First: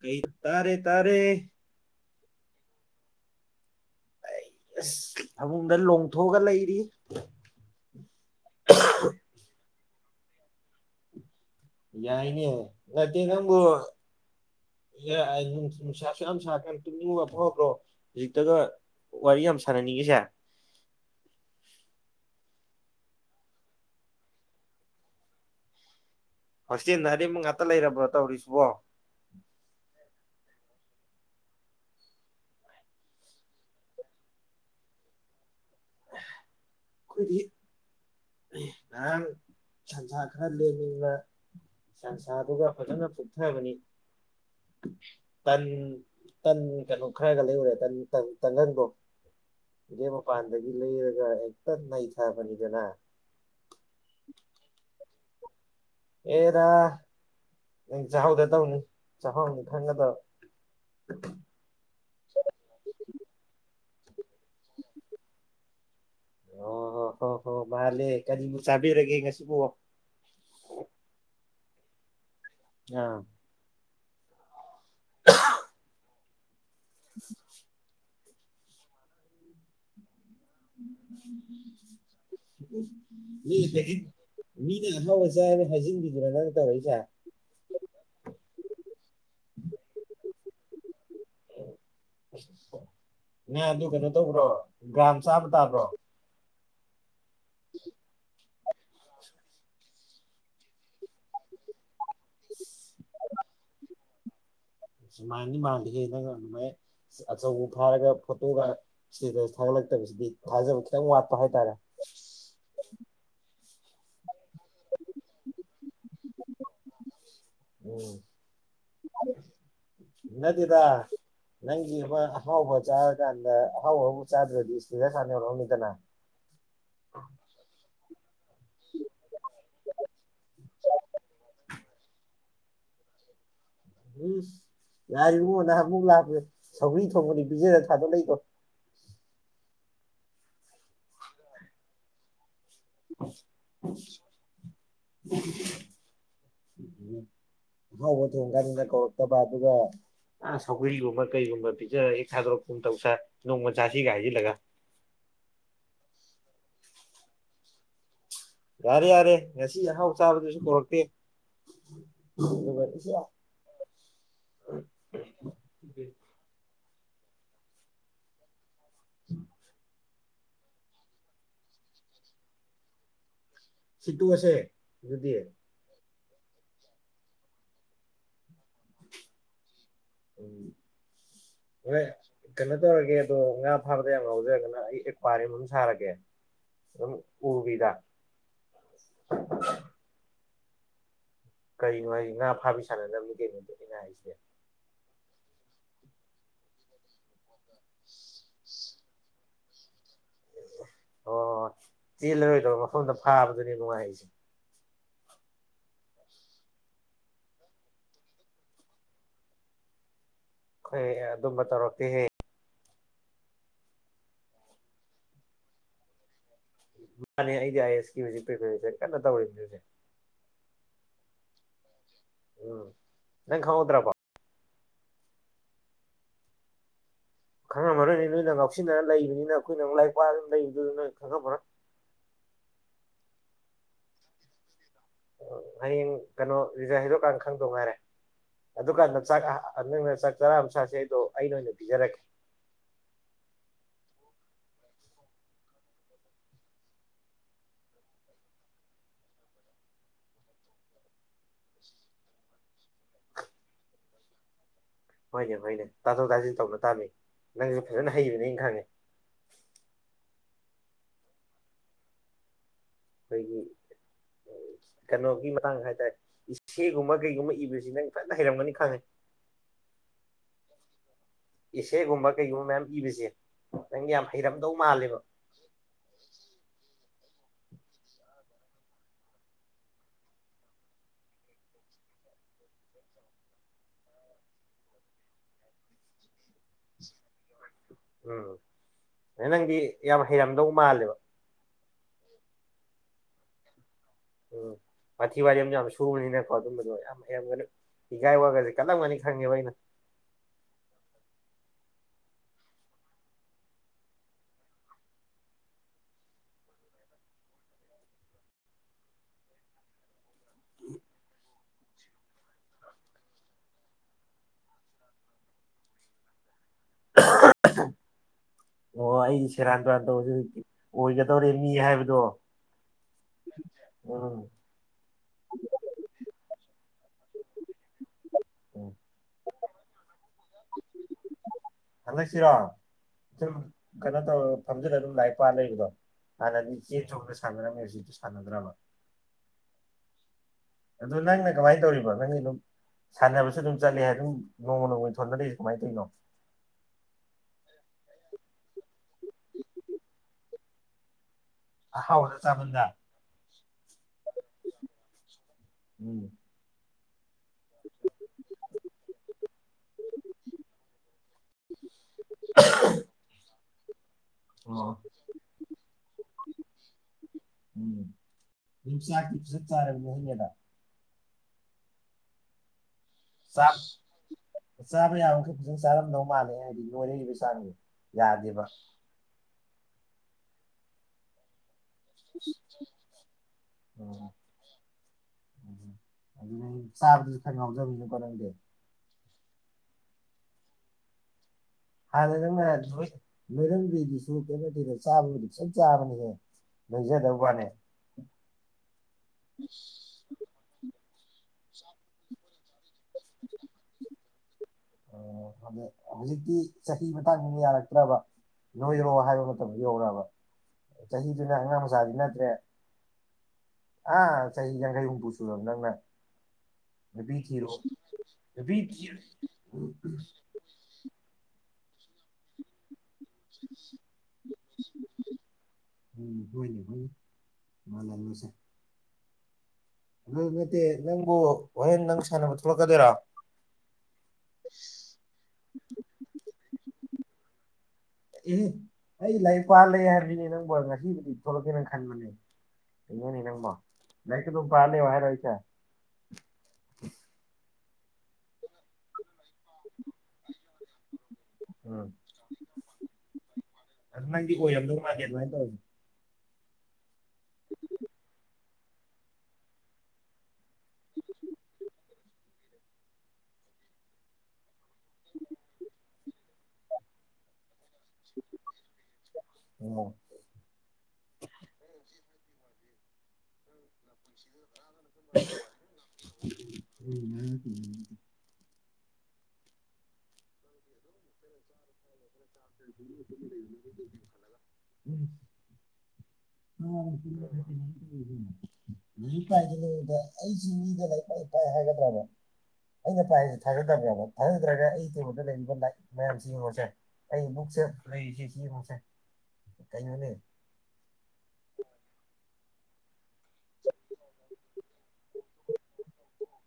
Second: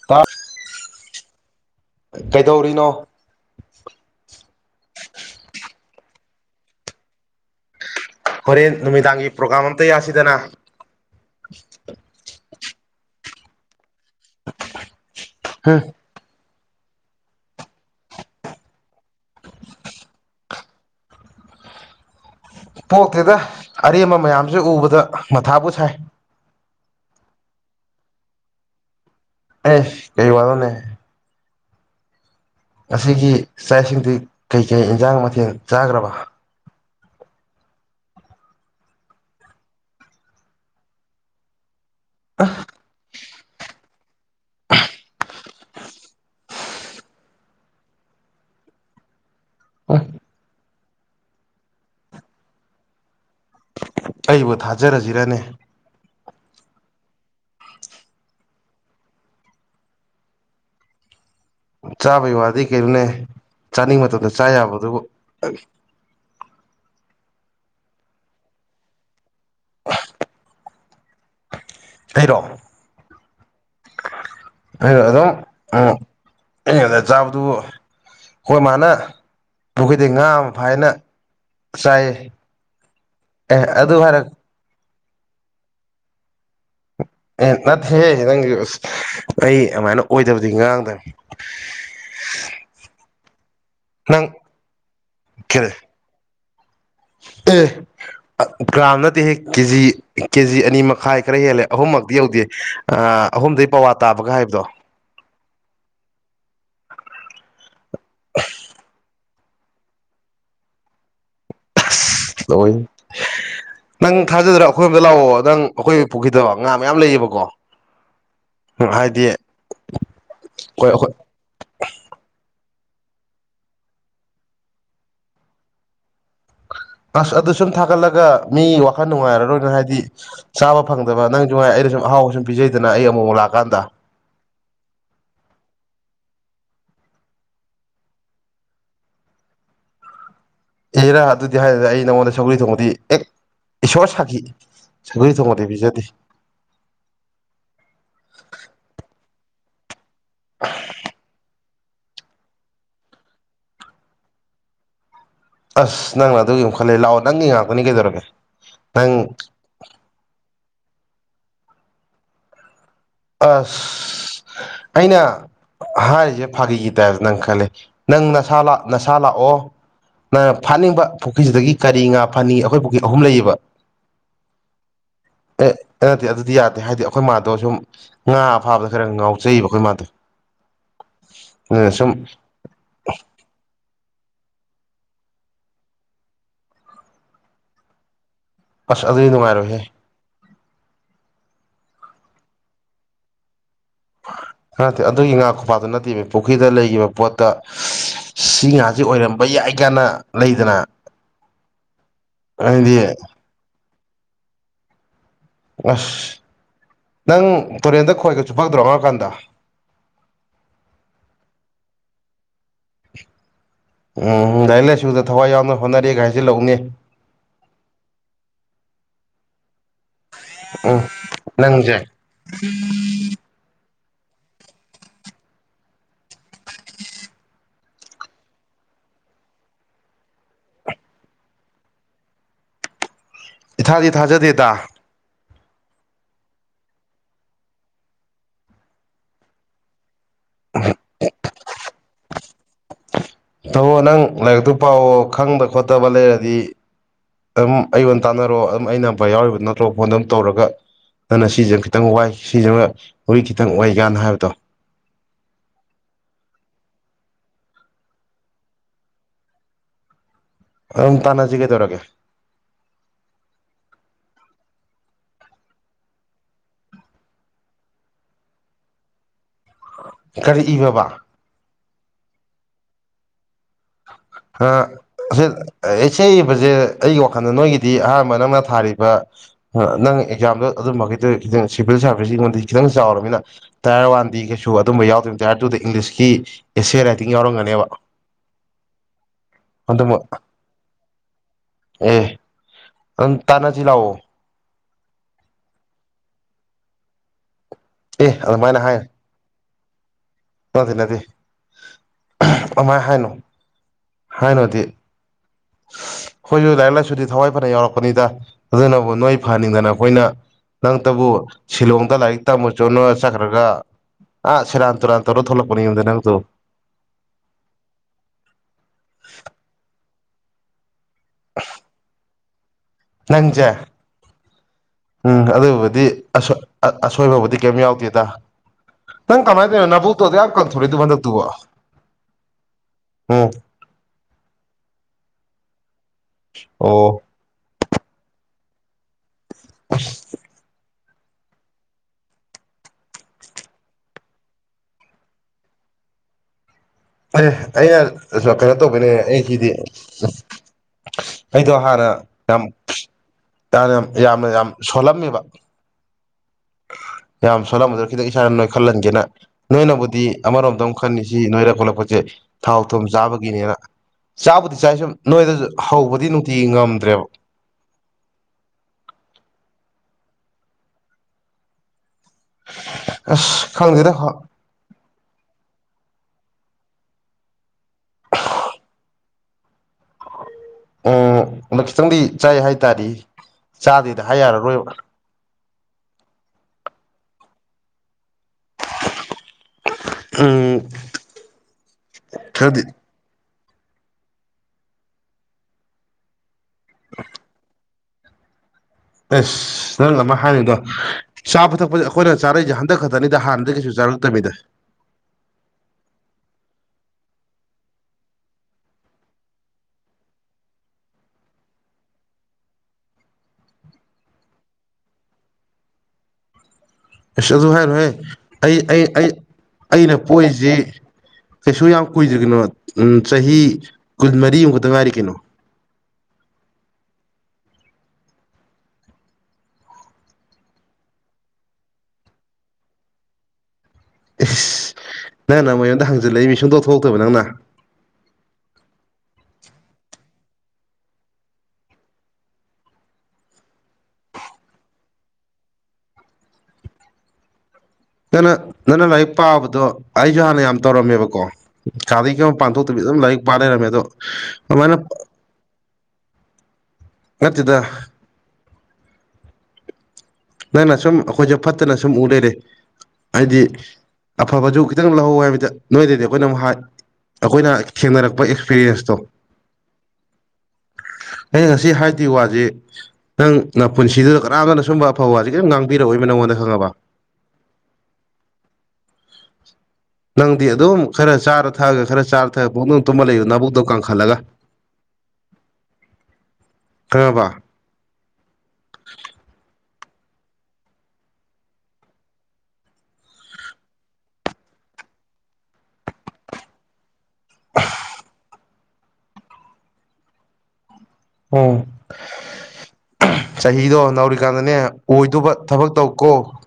ꯀꯩ ꯇꯔꯦ ꯇꯔꯦ꯫ ꯀꯩꯗꯧꯔꯤꯅꯣ ꯑꯩ ꯑꯁ ꯐꯕꯨꯡꯗ ꯂꯣꯡꯊꯣꯛꯑꯒ ꯂꯩꯔꯤ ꯍꯣꯔꯦꯟ ꯅꯨꯃꯤꯗꯥꯡꯒꯤ ꯄ꯭ꯔꯣꯒꯥ꯭ꯔꯥꯝ ꯑꯝꯇ ꯌꯥꯁꯤꯗꯅ ꯌꯥꯏꯅꯦ ꯉꯠꯇ ꯅꯪꯕꯨꯁ ꯎꯝ ꯨ ꯌꯥꯝ ꯁꯥ꯭ꯔꯅ ꯇꯨꯝꯅꯤꯡꯉꯕ ꯐꯥꯎꯔꯛ꯭ꯔꯣ ꯍꯧꯖꯤꯛꯇꯒ ꯋꯥꯔꯤ ꯌꯥꯝ ꯁꯥꯥꯟꯅꯅꯤꯡꯉꯤꯁꯦ ꯄꯣꯛꯇꯦꯗ ꯑꯔꯦꯝꯕ ꯃꯌꯥꯝꯁꯦ ꯎꯕꯗ ꯃꯊꯥꯕꯨ ꯁꯥꯏ ꯍꯣꯁꯇꯦꯜꯅ ꯑꯔꯤꯕꯃ ꯉꯥꯛꯇ ꯂꯩꯔꯕ꯭ꯔꯣ ꯇꯧꯔꯤꯁꯤꯕꯣ ꯑꯦꯁ ꯀꯩ ꯋꯥꯂꯅꯦ꯫ ꯑꯁꯤꯒꯤ ꯆꯥꯛꯁꯤꯡꯗꯤ ꯀꯩꯀꯩ ꯏꯟꯁꯥꯡ ꯃꯊꯦꯜ ꯆꯥꯈ꯭ꯔꯕ꯫ ꯈꯨꯗꯤ꯫ ꯉꯔꯥꯡ ꯁꯟꯁꯥ ꯈꯔ ꯂꯦꯝꯅꯤꯡꯕ ꯁꯟꯁꯥꯗꯨꯒ ꯐꯖꯅ ꯄꯨꯞꯊꯕꯅꯤ ꯇꯟ ꯇꯟ ꯀꯩꯅꯣ ꯈꯔꯒ ꯂꯩ ꯎꯔꯦ ꯇꯟ ꯇꯪꯒꯟꯗꯣ ꯎꯝ ꯏꯦ ꯃꯄꯥꯟꯗꯒꯤ ꯂꯩꯔꯒ ꯍꯦꯛꯇ ꯃꯩ ꯊꯥꯕꯅꯤꯗꯅ ꯑꯩꯕꯨ ꯊꯥꯖꯔꯁꯤꯔꯅꯦ꯫ ꯑꯦꯔ꯫ ꯅꯪ ꯆꯥꯛꯍꯧꯗ ꯇꯧꯅꯤ ꯆꯥꯛꯍꯥꯎꯅꯤ ꯈꯟꯒꯗꯕ꯫ ꯆꯥꯕꯒꯤ ꯋꯥꯗꯤ ꯀꯩꯅꯣꯅꯦ ꯆꯥꯅꯤꯡꯕ ꯃꯇꯝꯗ ꯆꯥ ꯌꯥꯕꯗꯨꯕꯨ꯫ ꯑꯣ ꯍꯣ ꯍꯣ ꯍꯣ ꯃꯥꯜꯂꯦ ꯀꯔꯤꯕꯨ ꯆꯥꯕꯤꯔꯒꯦ ꯉꯁꯤꯕꯨ꯫ ꯀꯩꯔꯣ꯫ ꯑꯥ [unintelligible] [inaudible] ꯑꯩꯅ ꯑꯗꯨꯝ ꯎꯗ ꯆꯥꯕꯗꯨ꯫ ꯑꯩꯈꯣꯏ ꯃꯥꯅ ꯄꯨꯈꯗꯤ ꯉꯥꯝ꯫ ꯑꯦ ꯌꯦ꯫ ꯑꯗꯨ ꯍꯥꯏꯔ ꯃꯤꯅ ꯑꯍꯥꯎꯔꯁꯦꯅ ꯍꯥꯏꯖꯤꯟꯕꯤꯗꯨꯅ ꯅꯪꯅ ꯇꯧꯔꯛꯏꯁꯦ ꯑꯦ ꯅꯠꯇꯦꯍꯦ ꯅꯪꯒꯤ ꯑꯁ ꯑꯩ ꯑꯗꯨꯃꯥꯏꯅ ꯑꯣꯏꯗꯕꯗꯤ ꯉꯥꯡꯗꯅꯤ ꯅ ꯑꯗꯨ ꯀꯩꯅꯣ ꯅꯪ ꯇꯧꯕ꯭ꯔꯣ ꯒ꯭ꯔꯥꯝ ꯆꯥꯃ ꯀꯦꯔꯦ ꯇꯥꯕ꯭ꯔꯣ꯫ ꯑꯦ ꯒ꯭ꯔꯥꯝ ꯅꯠꯇꯦꯍꯦꯛ ꯀꯦꯖꯤ ꯀꯦꯖꯤ ꯑꯅꯤ ꯃꯈꯥꯏ ꯈꯔ ꯍꯦꯜꯂꯦ꯫ ꯑꯍꯨꯝꯃꯛꯇꯤ ꯌꯧꯗꯦ ꯑ ꯑꯍꯨꯝꯗꯩ ꯄꯋꯥ ꯇꯥꯕꯒ ꯍꯥꯏꯕꯗꯣ ꯁꯨꯃꯥꯏꯅꯗꯤ ꯃꯥꯗꯦꯍꯦ ꯅꯪꯅ ꯑꯗꯨꯃꯥꯏꯅ ꯑꯆꯧꯕ ꯐꯥꯔꯒ ꯐꯣꯇꯣꯒ ꯁꯤꯗ ꯊꯥꯒꯠꯂꯛꯇꯕꯁꯤꯗꯤ ꯊꯥꯖꯕ ꯈꯤꯇꯪ ꯋꯥꯠꯄ ꯍꯥꯏꯇꯥꯔꯦ ꯑꯁ ꯂꯣꯏ ꯅꯪ ꯊꯥꯖꯗꯔꯣ ꯑꯩꯈꯣꯏ ꯌꯨꯝꯗ ꯂꯥꯛꯑꯣꯕ ꯅꯪ ꯑꯩꯈꯣꯏ ꯄꯨꯈꯤꯗꯣ ꯉꯥ ꯃꯌꯥꯝ ꯂꯩꯌꯦꯕꯀꯣ ꯎꯝ ꯎꯪ ꯍꯥꯏꯗꯤ ꯑꯩꯈꯣꯏ ꯅꯠꯇꯦꯗ ꯑꯩꯈꯣꯏ ꯅꯪꯒꯤ ꯑꯃ ꯑꯍꯥꯎꯕ ꯆꯥꯔꯀꯥꯟꯗ ꯑꯍꯥꯎꯕꯥ ꯑꯃꯃꯨꯛ ꯆꯥꯗ꯭ꯔꯗꯤ ꯏꯁꯇꯨꯗ ꯁꯥꯟꯅꯧꯔꯥꯎꯅꯤꯗꯅ ꯑꯁ ꯑꯗꯨ ꯁꯨꯝ ꯊꯥꯒꯠꯂꯒ ꯃꯤ ꯋꯥꯈꯜ ꯅꯨꯡꯉꯥꯏꯔꯔꯣꯏꯅ ꯍꯥꯏꯗꯤ ꯆꯥꯕ ꯐꯪꯗꯕ ꯅꯪꯖꯨꯉꯥꯏ ꯑꯩꯅ ꯁꯨꯝ ꯑꯍꯥꯎꯕ ꯁꯨꯝ ꯄꯤꯖꯩꯗꯅ ꯑꯩ ꯑꯃꯨꯛ ꯑꯃꯨꯛ ꯂꯥꯛꯀꯥꯟꯗ ꯎꯏꯁ ꯌꯥꯔꯦ ꯏꯕꯨꯡꯉꯣ ꯅꯍꯥꯟ ꯑꯃꯨꯛ ꯂꯥꯛꯄꯗ ꯁꯧꯒ꯭ꯔꯤ ꯊꯣꯡꯕꯅꯤ ꯄꯤꯖꯔ ꯊꯥꯗꯣꯛꯂꯛꯏꯗꯣ ꯑꯦꯔꯥ ꯑꯗꯨꯗꯤ ꯍꯥꯏꯅꯨꯗ ꯑꯩ ꯅꯉꯣꯟꯗ ꯁꯧꯒꯔꯤ ꯊꯣꯡꯕꯗꯤ ꯑꯦꯛ ꯏꯁꯣꯔ ꯁꯥꯈꯤ ꯁꯧꯒꯔꯤ ꯊꯣꯡꯕꯗꯤ ꯑꯩ ꯕꯤꯖꯗꯦ ꯎ ꯑꯍꯥꯎꯕ ꯊꯣꯡꯒꯥꯟꯗꯅ ꯀꯧꯔꯛꯇꯕ ꯑꯗꯨꯒ ꯑ ꯁꯧꯒꯔꯤꯒꯨꯝꯕ ꯀꯩꯒꯨꯝꯕ ꯄꯤꯖꯔ ꯍꯦꯛ ꯊꯥꯗꯣꯔꯛꯄꯨꯝ ꯇꯧꯁꯥꯏ ꯅꯣꯡꯃꯆꯥꯥꯁꯤꯒ ꯍꯥꯏꯖꯤꯜꯂꯒ ꯑꯁ ꯅꯪꯅ ꯑꯗꯨꯒꯤ ꯃꯨꯛ ꯈꯜꯂꯦ ꯂꯥꯛꯑꯣ ꯅꯪꯒꯤ ꯉꯥꯛꯇꯅꯤ ꯀꯩꯗꯧꯔꯒꯦ ꯌꯥꯔꯦ ꯅꯪ ꯌꯥꯔꯦ ꯉꯁꯤ ꯑꯍꯥꯎ ꯆꯥꯕꯗꯁꯨ ꯀꯧꯔꯛꯇꯦ ꯑꯗꯨꯒ‌ ꯏꯁ꯭ꯌꯥ ꯑꯁ ꯑꯩꯅ ꯍꯥꯏꯔꯤꯖꯦ ꯐꯥꯒꯤꯒꯤ ꯇꯥꯏꯕ ꯅꯪ ꯈꯜꯂꯦ ꯅꯪ ꯅꯁꯥ ꯂꯥꯛ ꯅꯁꯥ ꯂꯥꯛꯑꯣ ꯅꯪꯅ ꯐꯥꯠꯅꯤꯡꯕ ꯄꯨꯈ꯭ꯔꯤꯁꯤꯗꯒꯤ ꯀꯔꯤ ꯉꯥ ꯐꯥꯅꯤꯡꯉꯤ ꯑꯩꯈꯣꯏ ꯄꯨꯈ꯭ꯔꯤ ꯑꯍꯨꯝ ꯂꯩꯌꯦꯕ ꯁꯤꯇꯨ ꯑꯁꯦ ꯑꯗꯨꯗꯤ ꯑꯦ ꯅꯠꯇꯦ ꯑꯗꯨꯗꯤ ꯌꯥꯗꯦ ꯍꯥꯏꯗꯤ ꯑꯩꯈꯣꯏ ꯃꯥꯗꯣ ꯁꯨꯝ ꯉꯥ ꯐꯥꯕꯗ ꯈꯔ ꯉꯥꯎꯖꯩꯑꯦꯕ ꯑꯩꯈꯣꯏ ꯃꯥꯗꯣ ꯎꯝ ꯑꯗꯨꯅ ꯍꯣꯏ ꯁꯨꯝ ꯀꯩꯅꯣ ꯇꯧꯔꯒꯦ ꯑꯗꯣ ꯉꯥ ꯐꯥꯕꯗ ꯌꯥꯝ ꯉꯥꯎꯖꯔꯒꯅ ꯑꯩ ꯑꯦꯛꯋꯥꯔꯤꯝ ꯑꯃ ꯁꯥꯔꯒꯦ ꯑꯗꯨꯝ ꯎꯕꯤꯗ ꯑꯁ ꯑꯗꯨꯗꯤ ꯅꯨꯡꯉꯥꯏꯔꯣꯏꯍꯦ ꯀꯩꯅꯣ ꯍꯩ ꯉꯥ ꯐꯥꯕꯤ ꯁꯥꯟꯅꯖꯕꯅꯤ ꯀꯩꯅꯣꯗꯣ ꯅꯪ ꯍꯥꯏꯁꯦ ꯀꯩꯅꯣ ꯉꯠꯇꯦ ꯑꯗꯨꯒꯤ ꯉꯥ ꯈꯨꯄꯥꯗꯨ ꯅꯠꯇꯦ ꯃꯤ ꯄꯨꯈ꯭ꯔꯤꯗ ꯂꯩꯒꯤꯕ ꯄꯣꯠꯇ ꯁꯤ ꯉꯥꯖꯤ ꯑꯣꯏꯔꯝ ꯕ ꯌꯥꯏꯀꯥꯟꯅ ꯑꯣ ꯆꯦꯜꯂꯔꯣꯏꯗꯕ ꯍꯥꯏꯗꯤ ꯃꯐꯝꯗ ꯐꯥꯕꯗꯨꯅꯤ ꯅꯨꯡꯉꯥꯏꯔꯤꯁꯦ ꯑꯁ ꯅꯪ ꯇꯨꯔꯦꯟꯗ ꯈꯣꯏꯒ ꯆꯨꯄꯛꯇ꯭ꯔꯣ ꯑꯉꯥꯡꯑꯣꯀꯥꯟꯗ ꯈꯣꯏ ꯑꯗꯨꯝꯕ ꯇꯧꯔꯛꯇꯦꯍꯦ ꯎꯝ ꯂꯥꯏꯔꯤꯛ ꯂꯥꯏꯁꯨꯗ ꯊꯋꯥꯏ ꯌꯥꯎꯅ ꯍꯣꯠꯅꯔꯦꯒ ꯍꯥꯏꯖꯤꯜꯂꯛ ꯎꯅꯦ ꯃꯥꯅꯦ ꯑꯩꯗꯤ ꯑꯥꯏ ꯑꯦꯁꯀꯤ ꯍꯧꯖꯤꯛ ꯄ꯭ꯔꯤꯄꯦꯔꯦꯁꯟ ꯀꯟꯅ ꯇꯧꯔꯤꯕꯅꯦ ꯍꯧꯖꯤꯛ ꯎꯝ ꯅꯪꯖꯦ ꯎꯝ ꯅꯪ ꯈꯪꯉꯧꯗ꯭ꯔꯥꯕꯣ ꯈꯪꯉꯝꯃꯔꯣꯏꯅꯤ ꯅꯣꯏꯅ ꯉꯥꯎꯁꯤꯟꯅꯔ ꯂꯩꯕꯅꯤꯅ ꯑꯩꯈꯣꯏꯅ ꯑꯃꯨꯛ ꯂꯥꯏꯔꯤꯛ ꯄ ꯑꯗꯨꯝ ꯂꯩꯕꯗꯨ ꯅꯣꯏ ꯈꯪꯉꯝꯃꯔꯣꯏ ꯏꯊꯥꯗꯤ ꯊꯥꯖꯗꯦꯗ ꯍꯌꯦꯡ ꯀꯩꯅꯣ ꯔꯤꯖꯔ ꯍꯥꯏꯗꯣꯛꯀꯥꯟ ꯈꯪꯗꯧ ꯉꯥꯏꯔꯦ ꯑꯗꯨꯀꯥꯟꯗ ꯆꯥꯛ ꯑ ꯑ ꯅꯪꯅ ꯆꯥꯛ ꯆꯔꯥ ꯑꯃ ꯁꯥꯥꯁꯦ ꯑꯩꯗꯣ ꯑꯩꯅ ꯑꯣꯏꯅ ꯄꯤꯖꯔꯒꯦ ꯊꯥꯃꯣ ꯅꯪ ꯂꯥꯏꯔꯤꯛꯇꯨ ꯄꯥꯎ ꯈꯪꯗ ꯈꯣꯠꯇꯕ ꯂꯩꯔꯗꯤ ꯑꯗꯨꯝ ꯑꯩꯉꯣꯟ ꯇꯥꯟꯅꯔꯣ ꯑꯗꯨꯝ ꯑꯩ ꯅꯝꯕꯔ ꯌꯥꯎꯔꯤꯕ ꯅꯠꯇ꯭ꯔꯣ ꯐꯣꯟꯗ ꯑꯗꯨꯝ ꯇꯧꯔꯒ ꯅꯪꯅ ꯁꯤꯖꯦ ꯈꯤꯇꯪ ꯋꯥꯏ ꯁꯤꯖꯦ ꯃ ꯃꯣꯏ ꯈꯤꯇꯪ ꯑꯣꯏ ꯀꯥꯟ ꯍꯥꯏꯕꯗꯣ ꯍꯣꯏꯅꯦ ꯍꯣꯏꯅꯦ ꯇꯥꯊꯣꯛ ꯇꯥꯁꯤꯟ ꯇꯧꯅ ꯇꯥꯝꯃꯤ ꯅꯪꯖꯨ ꯐꯖꯅ ꯍꯩꯕꯅꯦ ꯑꯩꯟ ꯈꯪꯉꯦ ꯑꯗꯨꯝ ꯇꯥꯟꯅꯖꯤ ꯀꯩꯗꯧꯔꯒꯦ ꯑꯩꯈꯣꯏꯒꯤ ꯀꯩꯅꯣꯒꯤ ꯃꯇꯥꯡꯗ ꯍꯥꯏꯇꯥꯔꯦ ꯏꯦꯒꯨꯝꯕ ꯀꯩꯒꯨꯝꯕ ꯏꯕꯖꯤ ꯅꯪ ꯐꯖꯅ ꯍꯩꯔꯝꯒꯅꯤ ꯈꯪꯉꯦ ꯀꯔꯤ ꯏꯕꯕꯥ ꯑꯦꯁꯦꯒꯨꯝꯕ ꯀꯩꯒꯨꯝꯕ ꯃꯌꯥꯝ ꯏꯕꯁꯦ ꯅꯪꯗꯤ ꯌꯥꯝ ꯍꯩꯔꯝꯗꯧ ꯃꯥꯜꯂꯦꯕ ꯑꯦꯁꯦ ꯏꯕꯁꯦ ꯑꯩꯒꯤ ꯋꯥꯈꯜꯗ ꯅꯣꯏꯒꯤꯗꯤ ꯑꯍꯥꯟꯕ ꯅꯪꯅ ꯊꯥꯔꯤꯕ ꯅꯪ ꯑꯦꯛꯖꯥꯝꯗꯣ ꯑꯗꯨꯝꯕ ꯃꯈꯩꯗꯨ ꯈꯤꯇꯪ ꯁꯤꯚꯤꯜ ꯁꯥꯔꯚꯤꯁꯁꯀꯤ ꯑꯩꯉꯣꯟꯗꯗꯤ ꯈꯤꯇꯪ ꯆꯥꯎꯔꯕꯃꯤꯅ ꯇꯥꯏꯌꯔ ꯋꯥꯟꯗꯤ ꯀꯩꯁꯨ ꯑꯗꯨꯝꯕ ꯌꯥꯎꯗꯣꯏ ꯇꯥꯏꯌꯔ ꯇꯨꯗ ꯏꯪꯂꯤꯁꯀꯤ ꯑꯦꯁ ꯔꯥꯏꯇꯤꯡ ꯌꯥꯎꯔꯝꯒꯅꯦꯕ ꯎꯝ ꯑ ꯅꯪꯗꯤ ꯌꯥꯝ ꯑꯗꯨꯃꯛ ꯍꯩꯔꯝꯗꯧ ꯃꯥꯜꯂꯦꯕ ꯑꯦ ꯑꯗꯨꯝ ꯇꯥꯟꯅꯁꯤ ꯂꯥꯛꯑꯣ ꯎꯝ ꯃꯊꯤ ꯋꯥꯔꯤ ꯑ ꯌꯥꯝ ꯁꯨꯕꯅꯤꯅꯀꯣ ꯑꯗꯨꯝꯕꯗꯣ ꯌꯥꯝ ꯑꯒ ꯑꯦ ꯏꯒꯥꯏ ꯋꯥꯒꯁꯦ ꯑꯗꯨꯃꯥꯏꯅ ꯍꯥꯏꯅꯣ ꯀꯜꯂꯝꯒꯅꯤ ꯊꯪꯉꯦꯕꯩꯅ ꯅꯠꯇꯦ ꯅꯠꯇꯦ ꯑꯗꯨꯃꯥꯏꯅ ꯍꯥꯏꯅꯣ ꯍꯥꯏꯅꯣꯗꯤ ꯑꯩꯈꯣꯏꯁꯨ ꯂꯥꯏꯔꯤꯛ ꯂꯥꯏꯁꯨꯗꯤ ꯊꯋꯥꯏ ꯐꯅ ꯌꯥꯎꯔꯛꯄꯅꯤꯗ ꯑꯗꯨꯅꯕꯨ ꯅꯣꯏ ꯐꯍꯟꯅꯤꯡꯗꯅ ꯑꯩꯈꯣꯏꯅ ꯅꯪꯇꯕꯨ ꯁꯤꯂꯣꯡꯗ ꯂꯥꯏꯔꯤꯛ ꯇꯝꯃ ꯆꯣꯠꯅ ꯆꯠꯈ꯭ꯔꯒ ꯑ ꯁꯦꯔꯥꯟ ꯇꯨꯔꯥꯟ ꯇꯧꯔꯣ ꯊꯣꯛꯂꯛꯄꯅꯤꯉꯝꯗ ꯅꯪꯗꯣ ꯑꯣ ꯑꯩ ꯁꯦꯔꯥꯟ ꯇꯥꯟ ꯇ ꯍꯧꯁꯨ ꯑꯣꯏꯒꯗꯧꯔꯦ ꯃꯤ ꯍꯥꯏꯕꯗꯣ ꯅꯪꯖꯦ ꯎꯝ ꯎꯝ ꯑꯗꯨꯕꯨꯗꯤ ꯑ ꯑꯁꯣꯏꯕꯕꯨꯗꯤ ꯀꯩꯝ ꯌꯥꯎꯗꯦꯗ ꯎꯝ ꯅꯪ ꯀꯃꯥꯏꯅ ꯇꯧꯅꯣ ꯅꯕꯨ ꯇꯣꯗꯤ ꯀ ꯊꯣꯔꯗꯨ ꯍꯟꯗꯛꯇꯨꯕ ꯍꯪꯉꯛꯁꯤꯔꯣ ꯁꯨꯝ ꯀꯩꯅꯣ ꯇꯧꯔ ꯐꯝꯖꯤꯜꯂꯒ ꯑꯗꯨꯝ ꯂꯥꯏꯔꯤꯛ ꯄꯥ ꯂꯩꯕꯗꯣ ꯍꯥꯟꯗꯤ ꯆꯦꯟ ꯑꯣ ꯁꯣꯁꯨ ꯁꯥꯟꯅ꯭ꯔꯥ ꯃꯌꯨꯖꯤꯛꯇꯁꯨ ꯁꯥꯟꯅꯗ꯭ꯔꯕ [unintelligible] ꯑꯗꯣ ꯅꯪꯅ ꯀꯃꯥꯏꯅ ꯇꯧꯔꯤꯕ ꯅꯪꯗꯤ ꯑꯗꯨꯝ ꯁꯥꯟꯅꯕꯁꯨ ꯑꯗꯨꯝ ꯆꯠꯂꯦ ꯑꯗꯨꯝ ꯅꯣꯡꯃ ꯅꯣꯡꯃꯩ ꯊꯣꯟꯒꯠꯂꯛꯏꯖꯦ ꯀꯃꯥꯏ ꯇꯩꯅꯣ ꯍꯣꯏ ꯍꯦ ꯑꯩꯅ ꯑꯖ ꯀꯩꯅꯣ ꯇꯧꯕꯩꯅꯦ ꯑꯩ ꯁꯤꯗꯤ ꯑꯩꯗꯣ ꯍꯥꯟꯅ ꯑꯍꯥꯎꯕꯗ ꯌꯥꯝ ꯆꯥꯃꯟꯗ ꯇꯥꯟ ꯌꯥꯝ ꯌꯥꯝꯅ ꯌꯥꯝ ꯁꯣꯜꯂꯝꯃꯦꯕ ꯎꯝ ꯌꯥꯝ ꯁꯣꯜꯂꯝꯃꯗ ꯈꯤꯇꯪ ꯏꯁꯥꯅ ꯅꯣꯏ ꯈꯜꯍꯟꯒꯦꯅ ꯅꯣꯏꯅꯕꯨꯗꯤ ꯑꯃꯔꯣꯝꯗ ꯑꯃꯨꯛ ꯈꯟꯜꯂꯤꯁꯤ ꯍꯣꯏꯖꯦ ꯊꯥꯎ ꯊꯨꯝ ꯆꯥꯕꯒꯤꯅꯦꯅ ꯆꯥꯕꯨꯗꯤ ꯑꯣ ꯆꯥꯏ ꯁꯨꯝ ꯅꯣꯏꯗꯖꯨ ꯍꯧꯕꯗꯤ ꯅꯨꯡꯇꯤꯒꯤ ꯉꯝꯗ꯭ꯔꯦꯕ ꯎꯝ ꯗꯨꯝ ꯆꯥꯛꯇꯤ ꯐꯖ ꯆꯥꯔꯦꯕ ꯅꯣꯑꯝꯃꯦꯗ ꯑꯁ ꯆꯥꯕ ꯈꯪꯗꯦꯗ ꯍꯥ ꯆꯥꯕ ꯌꯥꯕꯃꯈꯩ ꯐꯖꯅ ꯆꯥꯔꯝꯗꯧ ꯃꯥꯜꯂꯦ ꯍꯥꯏꯗꯤ ꯅꯣꯏꯔꯛꯏꯕ ꯆꯥꯡꯖꯦ ꯌꯥꯗꯦꯕ ꯎꯝ ꯑꯃ ꯈꯤꯇꯡꯗꯤ ꯆꯥꯏ ꯍꯥꯏꯇꯥꯔꯤ ꯆꯥꯗꯦꯗ ꯎꯝ ꯍꯥꯏ ꯌꯥꯔꯔꯣꯏꯕ ꯎꯝ ꯑꯗꯨꯝ ꯆꯥꯕꯗꯖꯨ ꯈꯔꯥ ꯉꯥꯎꯖꯕꯅꯤꯅꯀꯣ ꯅꯪꯗꯤ ꯎꯝ ꯑꯗꯥꯖꯨ ꯈꯔꯗꯤ ꯃꯌꯥꯝꯖꯦ ꯂꯣꯏ ꯅꯣꯏꯔꯝꯗ꯭ꯔꯤꯗꯨꯁꯨ ꯆꯥꯕꯕꯨ ꯐꯖꯅ ꯆꯥꯕꯅꯤꯍꯦ ꯅꯣꯏꯖꯗ ꯋꯥꯅꯦ ꯑꯦꯁ ꯅꯪ ꯑꯃꯥꯏ ꯍꯥꯏꯅꯨꯗ ꯆꯥꯕꯊꯛꯄꯖꯦ ꯑꯈꯣꯏꯅ ꯆꯥꯔꯛꯏꯁꯦ ꯍꯟꯗꯛ ꯈꯛ ꯇꯟꯅꯤꯗ ꯍꯥꯟꯅꯗꯩꯩ ꯀꯩꯁꯨ ꯆꯥꯔꯛꯇꯃꯤꯗ [unintelligible] ꯍꯧꯖꯤꯛꯇꯤ ꯆꯍꯤ ꯃꯇꯥꯡꯖꯤꯅ ꯌꯥꯔꯛꯇ꯭ꯔꯕ ꯅꯣꯏꯔꯣ ꯍꯥꯏꯕ ꯃꯇꯝꯗ ꯌꯧꯔꯛꯑꯕ ꯆꯍꯤꯗꯨꯅ ꯑꯉꯥꯡ ꯃꯆꯥꯗꯤ ꯅꯠꯇ꯭ꯔꯦ ꯑꯥ ꯆꯍꯤ ꯌꯥꯡꯈꯩ ꯍꯨꯝꯐꯨ ꯁꯨꯔꯕ ꯅꯪꯅ ꯅꯨꯄꯤ ꯑꯁ ꯑꯗꯨ ꯊꯤꯔꯣ ꯍꯥꯏꯅꯨꯍꯦ ꯑꯩ ꯅꯨꯄꯤ ꯑꯩ ꯊꯤꯔꯣ ꯑꯩ ꯑꯩꯅ ꯄꯣꯛꯏꯖꯤ ꯀꯩꯁꯨ ꯌꯥꯝ ꯀꯨꯏꯗ꯭ꯔꯤ ꯀꯩꯅꯣ ꯎꯝ ꯆꯍꯤ ꯀꯨꯟꯃꯔꯤꯃꯨꯛ ꯈꯛꯇ ꯉꯥꯏꯔꯤ ꯀꯩꯅꯣ ꯎꯝ ꯍꯣꯏꯅꯦ ꯍꯣꯏꯅꯦ ꯃꯅꯕꯁꯦ ꯐꯥꯒꯤ ꯅꯠꯇꯦ ꯅꯪꯕꯨ ꯍꯣꯔꯦꯟ ꯅꯪ ꯁꯥꯟꯅꯕ ꯊꯣꯛꯂꯛꯀꯗꯣꯏꯔꯥ ꯏꯁ ꯅꯪꯅ ꯃꯨꯛ ꯑꯩꯉꯣꯟꯗ ꯍꯪꯖꯜꯂꯛꯏ ꯅꯤ ꯁꯨꯡꯊꯣꯛ ꯊꯣꯛꯇꯕ ꯅꯪꯅ ꯑꯦ ꯑꯩ ꯂꯥꯏꯔꯤꯛ ꯄꯥꯔ ꯂꯩ ꯍꯥꯏꯕꯅꯤꯅꯦ ꯅꯪꯕꯣ ꯉꯁꯤꯕꯨꯗꯤ ꯊꯣꯛꯂꯛꯀꯦꯅꯪ ꯈꯟꯕꯅꯦ ꯀꯩꯅꯣꯅꯦ ꯅꯪꯕꯣ ꯂꯥꯏꯔꯤꯛꯇ ꯑꯗꯨꯝ ꯄꯥꯔ ꯂꯦꯌꯣ ꯍꯥꯏꯔꯣ ꯑꯩꯁꯦ [unintelligible] ꯅꯪꯅ ꯅꯪꯅ ꯂꯥꯏꯔꯤꯛ ꯄꯥꯕꯗꯣ ꯑꯩꯖꯨ ꯍꯥꯟꯅ ꯌꯥꯝ ꯇꯧꯔꯝꯃꯦꯕꯀꯣ ꯎꯝ ꯀꯥꯗꯩꯩꯒ ꯃꯄꯥꯟ ꯊꯣꯛꯇꯕꯤ ꯑꯗꯨꯝ ꯂꯥꯏꯔꯤꯛ ꯄꯥ ꯂꯩꯔꯝꯃꯦ ꯑꯗꯣ ꯑꯗꯨ ꯅꯪꯗꯤ ꯑꯗꯨꯃꯥꯏꯅ ꯑꯣꯏꯔꯝꯗꯧ ꯃꯥꯜꯂꯦ ꯑꯗꯨꯃꯥꯏꯅ ꯇꯧꯔꯗꯤ ꯅꯠꯇꯦꯗ ꯫ ꯅꯪꯅ ꯁꯨꯝ ꯑꯩꯈꯣꯏꯖꯦ ꯐꯠꯇꯅ ꯁꯨꯝ ꯎ ꯂꯩꯔꯦ ꯍꯥꯏꯗꯤ ꯑꯐꯕꯖꯨ ꯈꯤꯠ ꯇꯪ ꯂꯧꯍꯧ ꯍꯥꯏꯕꯗ ꯅꯣꯏꯗꯩꯩꯗꯤ ꯑꯩꯈꯣꯏꯅ ꯑꯃꯨꯛ ꯍꯥꯏ ꯑꯈꯣꯏꯅ ꯊꯦꯡꯅꯔꯛꯄ ꯑꯦꯛꯁꯄꯦꯔꯤꯌꯦꯟꯁꯇꯣ ꯑꯣ ꯫ ꯑꯩꯅ ꯉꯁꯤ ꯍꯥꯏꯗꯣꯏ ꯋꯥꯖꯤ ꯅꯪ ꯅꯄꯨꯟꯁꯤꯗꯨꯗ ꯀꯅꯥꯝꯇꯅ ꯁꯨꯝꯕ ꯋꯥꯖꯦ ꯀꯩꯝ ꯉꯥꯡꯕꯤꯔꯛꯑꯣꯏꯕ ꯅꯉꯣꯟꯗ ꯈꯪꯉꯕ ꯫ [unintelligible] ꯅꯪꯗꯤ ꯑꯗꯨꯝ ꯈꯔ ꯆꯥꯔ ꯊꯛꯑꯒ ꯈꯔꯥ ꯆꯥꯔ ꯊꯛꯑ ꯄꯨꯡꯇꯨꯝ ꯇꯨꯝꯃ ꯂꯩꯌꯨ ꯅꯕꯨꯛꯇꯣ ꯀꯪꯈꯠꯂꯒ ꯫ [unintelligible] [unintelligible] ꯄꯥꯏꯖꯤ ꯃꯅꯨꯡꯗ ꯑꯩꯁꯤ ꯃꯤꯗ ꯂꯥꯏꯔꯤꯛ ꯄꯥꯏ ꯄꯥꯏ ꯍꯥꯏꯒꯗ꯭ꯔꯕ ꯫ ꯑꯩꯅ ꯄꯥꯏ ꯑꯖꯦ ꯊꯥꯖꯗꯕ꯭ꯔꯕ ꯊꯥꯖꯗ꯭ꯔꯒ ꯑꯩ ꯀꯩꯅꯣꯗ ꯂꯩꯔꯤꯕ ꯂꯥꯏꯔꯤꯛ ꯃꯌꯥꯝꯁꯤ ꯌꯦꯡꯉꯣꯁꯦ ꯫ ꯑꯩ ꯕꯨꯛꯁꯦ ꯂꯩꯔꯤꯁꯦ ꯁꯤꯌꯦꯡꯉꯣꯁꯦ ꯀꯩꯅꯣꯅꯦ ꯫ ꯎꯝ ꯫ ꯆꯍꯤꯗꯣ ꯅꯧꯔꯤꯀꯥꯟꯗꯅꯦ ꯑꯣꯏꯗꯣꯕ ꯊꯕꯛ ꯇꯧꯀꯣ ꯫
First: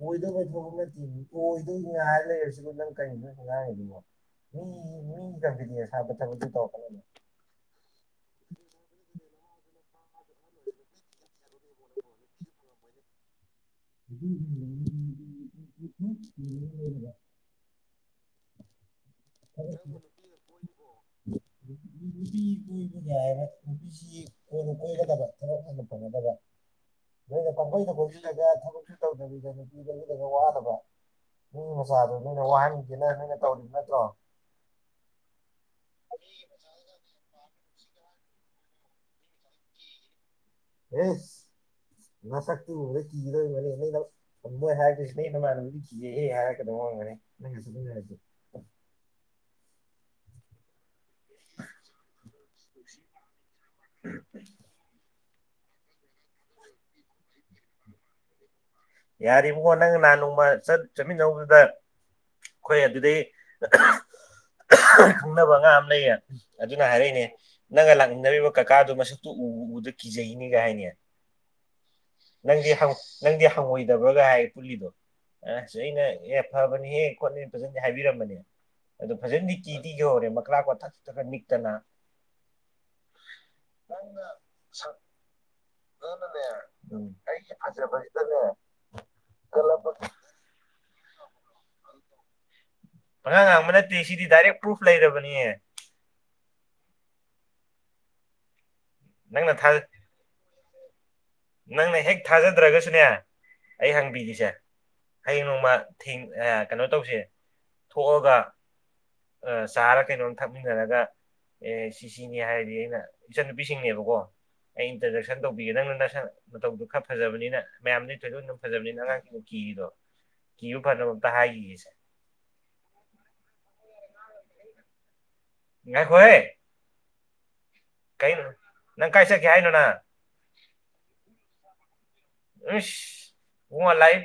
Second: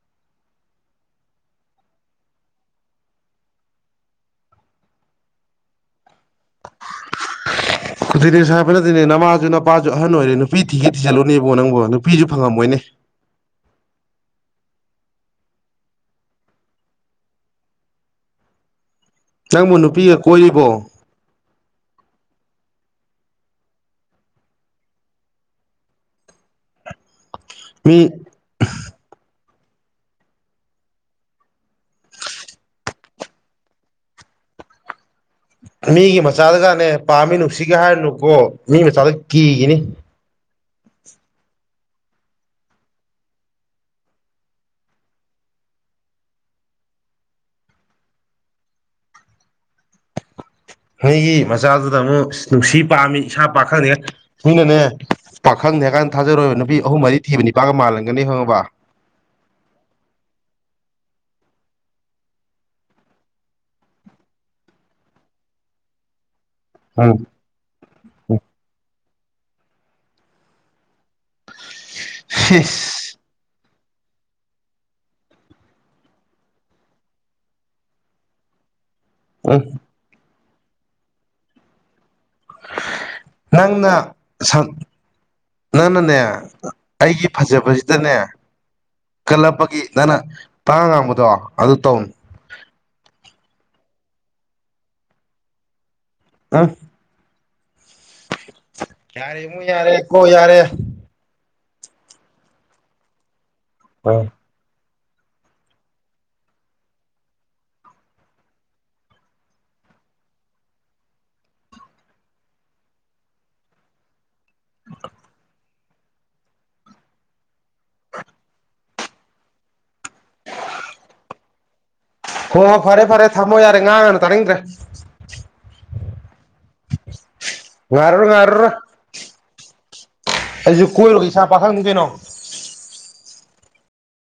ꯑꯣꯏꯗꯧꯕ ꯊꯕꯛ ꯅꯠꯇꯦꯃꯤ ꯑꯣꯏꯗꯣꯏ ꯉꯥꯏ ꯂꯩꯔꯁꯤꯕꯨ ꯅꯪ ꯀꯩꯅꯣ ꯅꯪ ꯉꯥꯡꯉꯤꯗꯨꯕꯨ ꯫ ꯃꯤ ꯃꯤꯒꯤ ꯀꯟꯐꯤꯗꯦꯟꯁ ꯍꯥꯠꯄ ꯊꯕꯛꯇꯨ ꯇꯧꯔꯛꯀꯅꯨ ꯫ [unintelligible] ꯀꯟꯐꯤꯗꯤꯅꯦꯁ ꯍꯥꯠꯄ ꯅꯠꯇꯦꯅꯦ ꯅꯃꯥꯁꯨ ꯅꯨꯄꯥꯁꯨ ꯑꯍꯟ ꯑꯣꯏꯔꯦꯅꯩ ꯅꯨꯄꯤ ꯊꯤꯒꯦ ꯊꯤꯖꯤꯜ ꯂꯣꯅꯦ ꯅꯪꯕꯨ ꯅꯨꯄꯤꯁꯨ ꯐꯪꯉꯝꯃꯣꯏꯅꯦ꯫ [unintelligible] ꯅꯪꯕꯨ [unintelligible] ꯅꯨꯄꯤꯒ ꯀꯣꯏꯔꯤꯕꯣ ꯅꯨꯄꯤ ꯀꯣꯏꯕꯀꯥꯏꯅ ꯅꯨꯄꯤꯁꯤ ꯀꯣꯟꯅ ꯀꯣꯏꯒꯗꯕ ꯊꯕꯛ ꯍꯟꯅ ꯐꯪꯒꯗꯕ [inaudible] ꯅꯣꯏꯅ ꯄꯥꯡꯀꯣꯏꯗ ꯃꯤ ꯀꯣꯏꯖꯤꯜꯂꯒ ꯊꯕꯛꯁꯨ ꯇꯧꯗꯕꯤꯗ ꯅꯨꯄꯤ ꯂꯣꯏꯁꯤꯜꯂꯒ ꯋꯥꯗꯕꯔ꯫ ꯃꯤ ꯃꯆꯥꯗꯣ ꯅꯣꯏꯅ ꯋꯥꯍꯟꯁꯤꯅ ꯅꯣꯏꯅ ꯇꯧꯔꯤꯕ ꯅꯠꯇ꯭ꯔꯣ꯫ ꯃꯤꯒꯤ ꯃꯆꯥꯗꯒꯅꯦ ꯄꯥꯝꯃꯤ ꯅꯨꯡꯁꯤꯒꯦ ꯍꯥꯏꯔꯅꯨꯀꯣ ꯃꯤ ꯃꯆꯥꯗ ꯀꯤꯈꯤꯅꯤ꯫ ꯑꯦꯁ ꯅꯁꯛꯇꯣ ꯎꯕ ꯀꯤꯒꯗꯨꯏ ꯑꯤꯏꯔꯝꯅꯤ ꯅꯣꯏ ꯍꯥꯏꯔꯛꯇꯨꯏꯁꯤ ꯅꯣꯏ ꯅꯃꯥꯟꯅꯗꯤ ꯀꯤꯖꯩꯌꯦ ꯍꯥꯏꯔꯛꯀꯗꯨꯕ ꯑꯣꯏꯔꯝꯒꯅꯤ ꯅꯪꯒ ꯆꯠꯃꯤꯟꯅꯔꯗꯤ꯫ ꯅꯣꯏꯒꯤ ꯃꯆꯥꯗꯨꯗ ꯑꯃꯨꯛ ꯅꯨꯡꯁꯤ ꯄꯥꯝꯃꯤ ꯏꯁꯥ ꯄꯥꯈꯪꯅꯤ ꯅꯣꯏꯅꯅꯦ ꯄꯥꯈꯪꯅꯤ ꯍꯥꯏꯀꯥꯟꯗ ꯊꯥꯖꯔꯣꯏꯕ ꯅꯨꯄꯤ ꯑꯍꯨꯝ ꯃꯔꯤ ꯊꯤꯕ ꯅꯤꯄꯥꯒ ꯃꯥꯜꯍꯟꯒꯅꯤ ꯈꯪꯉꯕ ꯌꯥꯔꯤꯕꯀꯣ ꯅꯪ ꯅꯍꯥꯟ ꯅꯣꯡꯃ ꯆꯠ ꯆꯠꯃꯤꯟꯅꯧꯕꯗꯨꯗ ꯈꯣꯏ ꯑꯗꯨꯗꯩ ꯈꯪꯅꯕ ꯑꯉꯥꯡ ꯑꯃ ꯂꯩꯌꯦ ꯑꯗꯨꯅ ꯎꯝ ꯍꯥꯏꯔꯛꯏꯅꯦ ꯅꯪꯒ ꯎꯝ ꯂꯥꯛꯃꯤꯟꯅꯔꯤꯕ ꯀꯀꯥꯗꯣ ꯃꯁꯛꯇꯨ ꯎ ꯎꯕꯗ ꯀꯤꯖꯩꯅꯤꯒ ꯍꯥꯏꯅꯦ ꯅꯪꯗꯤ ꯏꯁ ꯅꯪꯗꯤ ꯍꯪꯉꯣꯏꯗꯕ꯭ꯔꯥꯒ ꯍꯥꯏ ꯄꯨꯜꯂꯤꯗꯣ ꯑꯁ ꯑꯩꯅ ꯑꯦ ꯐꯕꯅꯤꯍꯦ ꯈꯣꯠꯅꯤ ꯐꯖꯅꯗꯤ ꯍꯥꯏꯕꯤꯔꯝꯕꯅꯦ ꯑꯗꯨ ꯐꯖꯅ ꯎꯝ ꯇꯤꯗꯤ ꯌꯧꯔꯦ ꯃꯈꯀ꯭ꯔꯥ ꯀ ꯊꯛ ꯊꯛ ꯅꯤꯛꯇꯅ ꯅꯪꯅ ꯁꯟ ꯅꯪꯅꯅꯦ ꯁꯛꯇꯅꯅꯦ ꯑꯩꯒꯤ ꯐꯖꯕꯁꯤꯗꯅꯦ ꯀꯜꯂꯞꯄꯒꯤ ꯀꯜꯂꯝꯕꯒꯤ ꯅꯪꯅ ꯄꯪꯉꯥꯡ ꯉꯥꯡꯕꯗꯣ ꯑꯗꯨ ꯇꯧꯅꯨ ꯄꯉꯥꯡ ꯉꯥꯡꯕ ꯅꯠꯇꯦ ꯁꯤꯗꯤ ꯗꯥꯏꯔꯦꯛ ꯄ꯭ꯔꯨꯐ ꯂꯩꯔꯕꯅꯤꯌꯦ ꯑ ꯌꯥꯔꯦ ꯅꯪꯅ ꯏꯕꯨꯡꯉꯣ ꯌꯥꯔꯦ ꯀꯣ ꯌꯥꯔꯦ ꯅꯪꯅ ꯍꯦꯛ ꯊꯥꯖꯗ꯭ꯔꯒꯁꯨꯅꯦ ꯑꯩ ꯎꯝ ꯍꯪꯕꯤꯒꯦꯁꯦ ꯍꯌꯦꯡ ꯅꯣꯡꯃ ꯊꯦꯡ ꯀꯩꯅꯣ ꯇꯧꯁꯦ ꯊꯣꯛꯑꯒ ꯑꯥ ꯆꯥꯔ ꯀꯩꯅꯣꯝ ꯊꯛꯃꯤꯟꯅꯔꯒ ꯑꯦ ꯁꯤ ꯁꯤꯅꯤ ꯍꯥꯏꯔꯗꯤ ꯑꯩꯅ ꯏꯆꯟꯅꯨꯄꯤꯁꯤꯡꯅꯦꯕꯀꯣ ꯑꯩ ꯏꯟꯇꯔꯗꯦꯛꯁꯟ ꯇꯧꯕꯤꯒꯦ ꯅꯪꯅ ꯅꯁꯥ ꯃꯇꯧꯗꯣ ꯈꯔ ꯐꯖꯕꯅꯤꯅ ꯃꯌꯥꯝꯗꯤ ꯊꯣꯏꯗꯣꯛꯅ ꯐꯖꯕꯅꯤꯅ ꯑꯉꯥꯡꯁꯤꯡꯅ ꯀꯤꯔꯤꯗꯣ ꯀꯤꯌ ꯐꯗꯕꯅꯕꯝꯇ ꯍꯥꯏꯈꯤꯒꯁꯦ ꯍꯣ ꯍꯣ ꯐꯔꯦ ꯐꯔꯦ ꯊꯝꯃꯣ ꯌꯥꯔꯦ ꯉꯥꯡ ꯉꯅꯨ ꯇꯥꯅꯤꯡꯗ꯭ꯔꯦ ꯉꯥꯏ ꯈꯣꯏꯍꯦ ꯉꯔꯔ ꯉꯥꯔꯔ ꯅꯪ ꯀꯥꯏ ꯆꯠꯀꯦ ꯍꯥꯏꯅꯣ ꯅꯪ ꯑꯩꯁꯨ ꯀꯣꯏꯔꯒ ꯏꯁꯥ ꯄꯥꯈꯪ ꯀꯩꯅꯣ ꯏꯁ ꯍꯨꯉ ꯂꯥꯏꯐ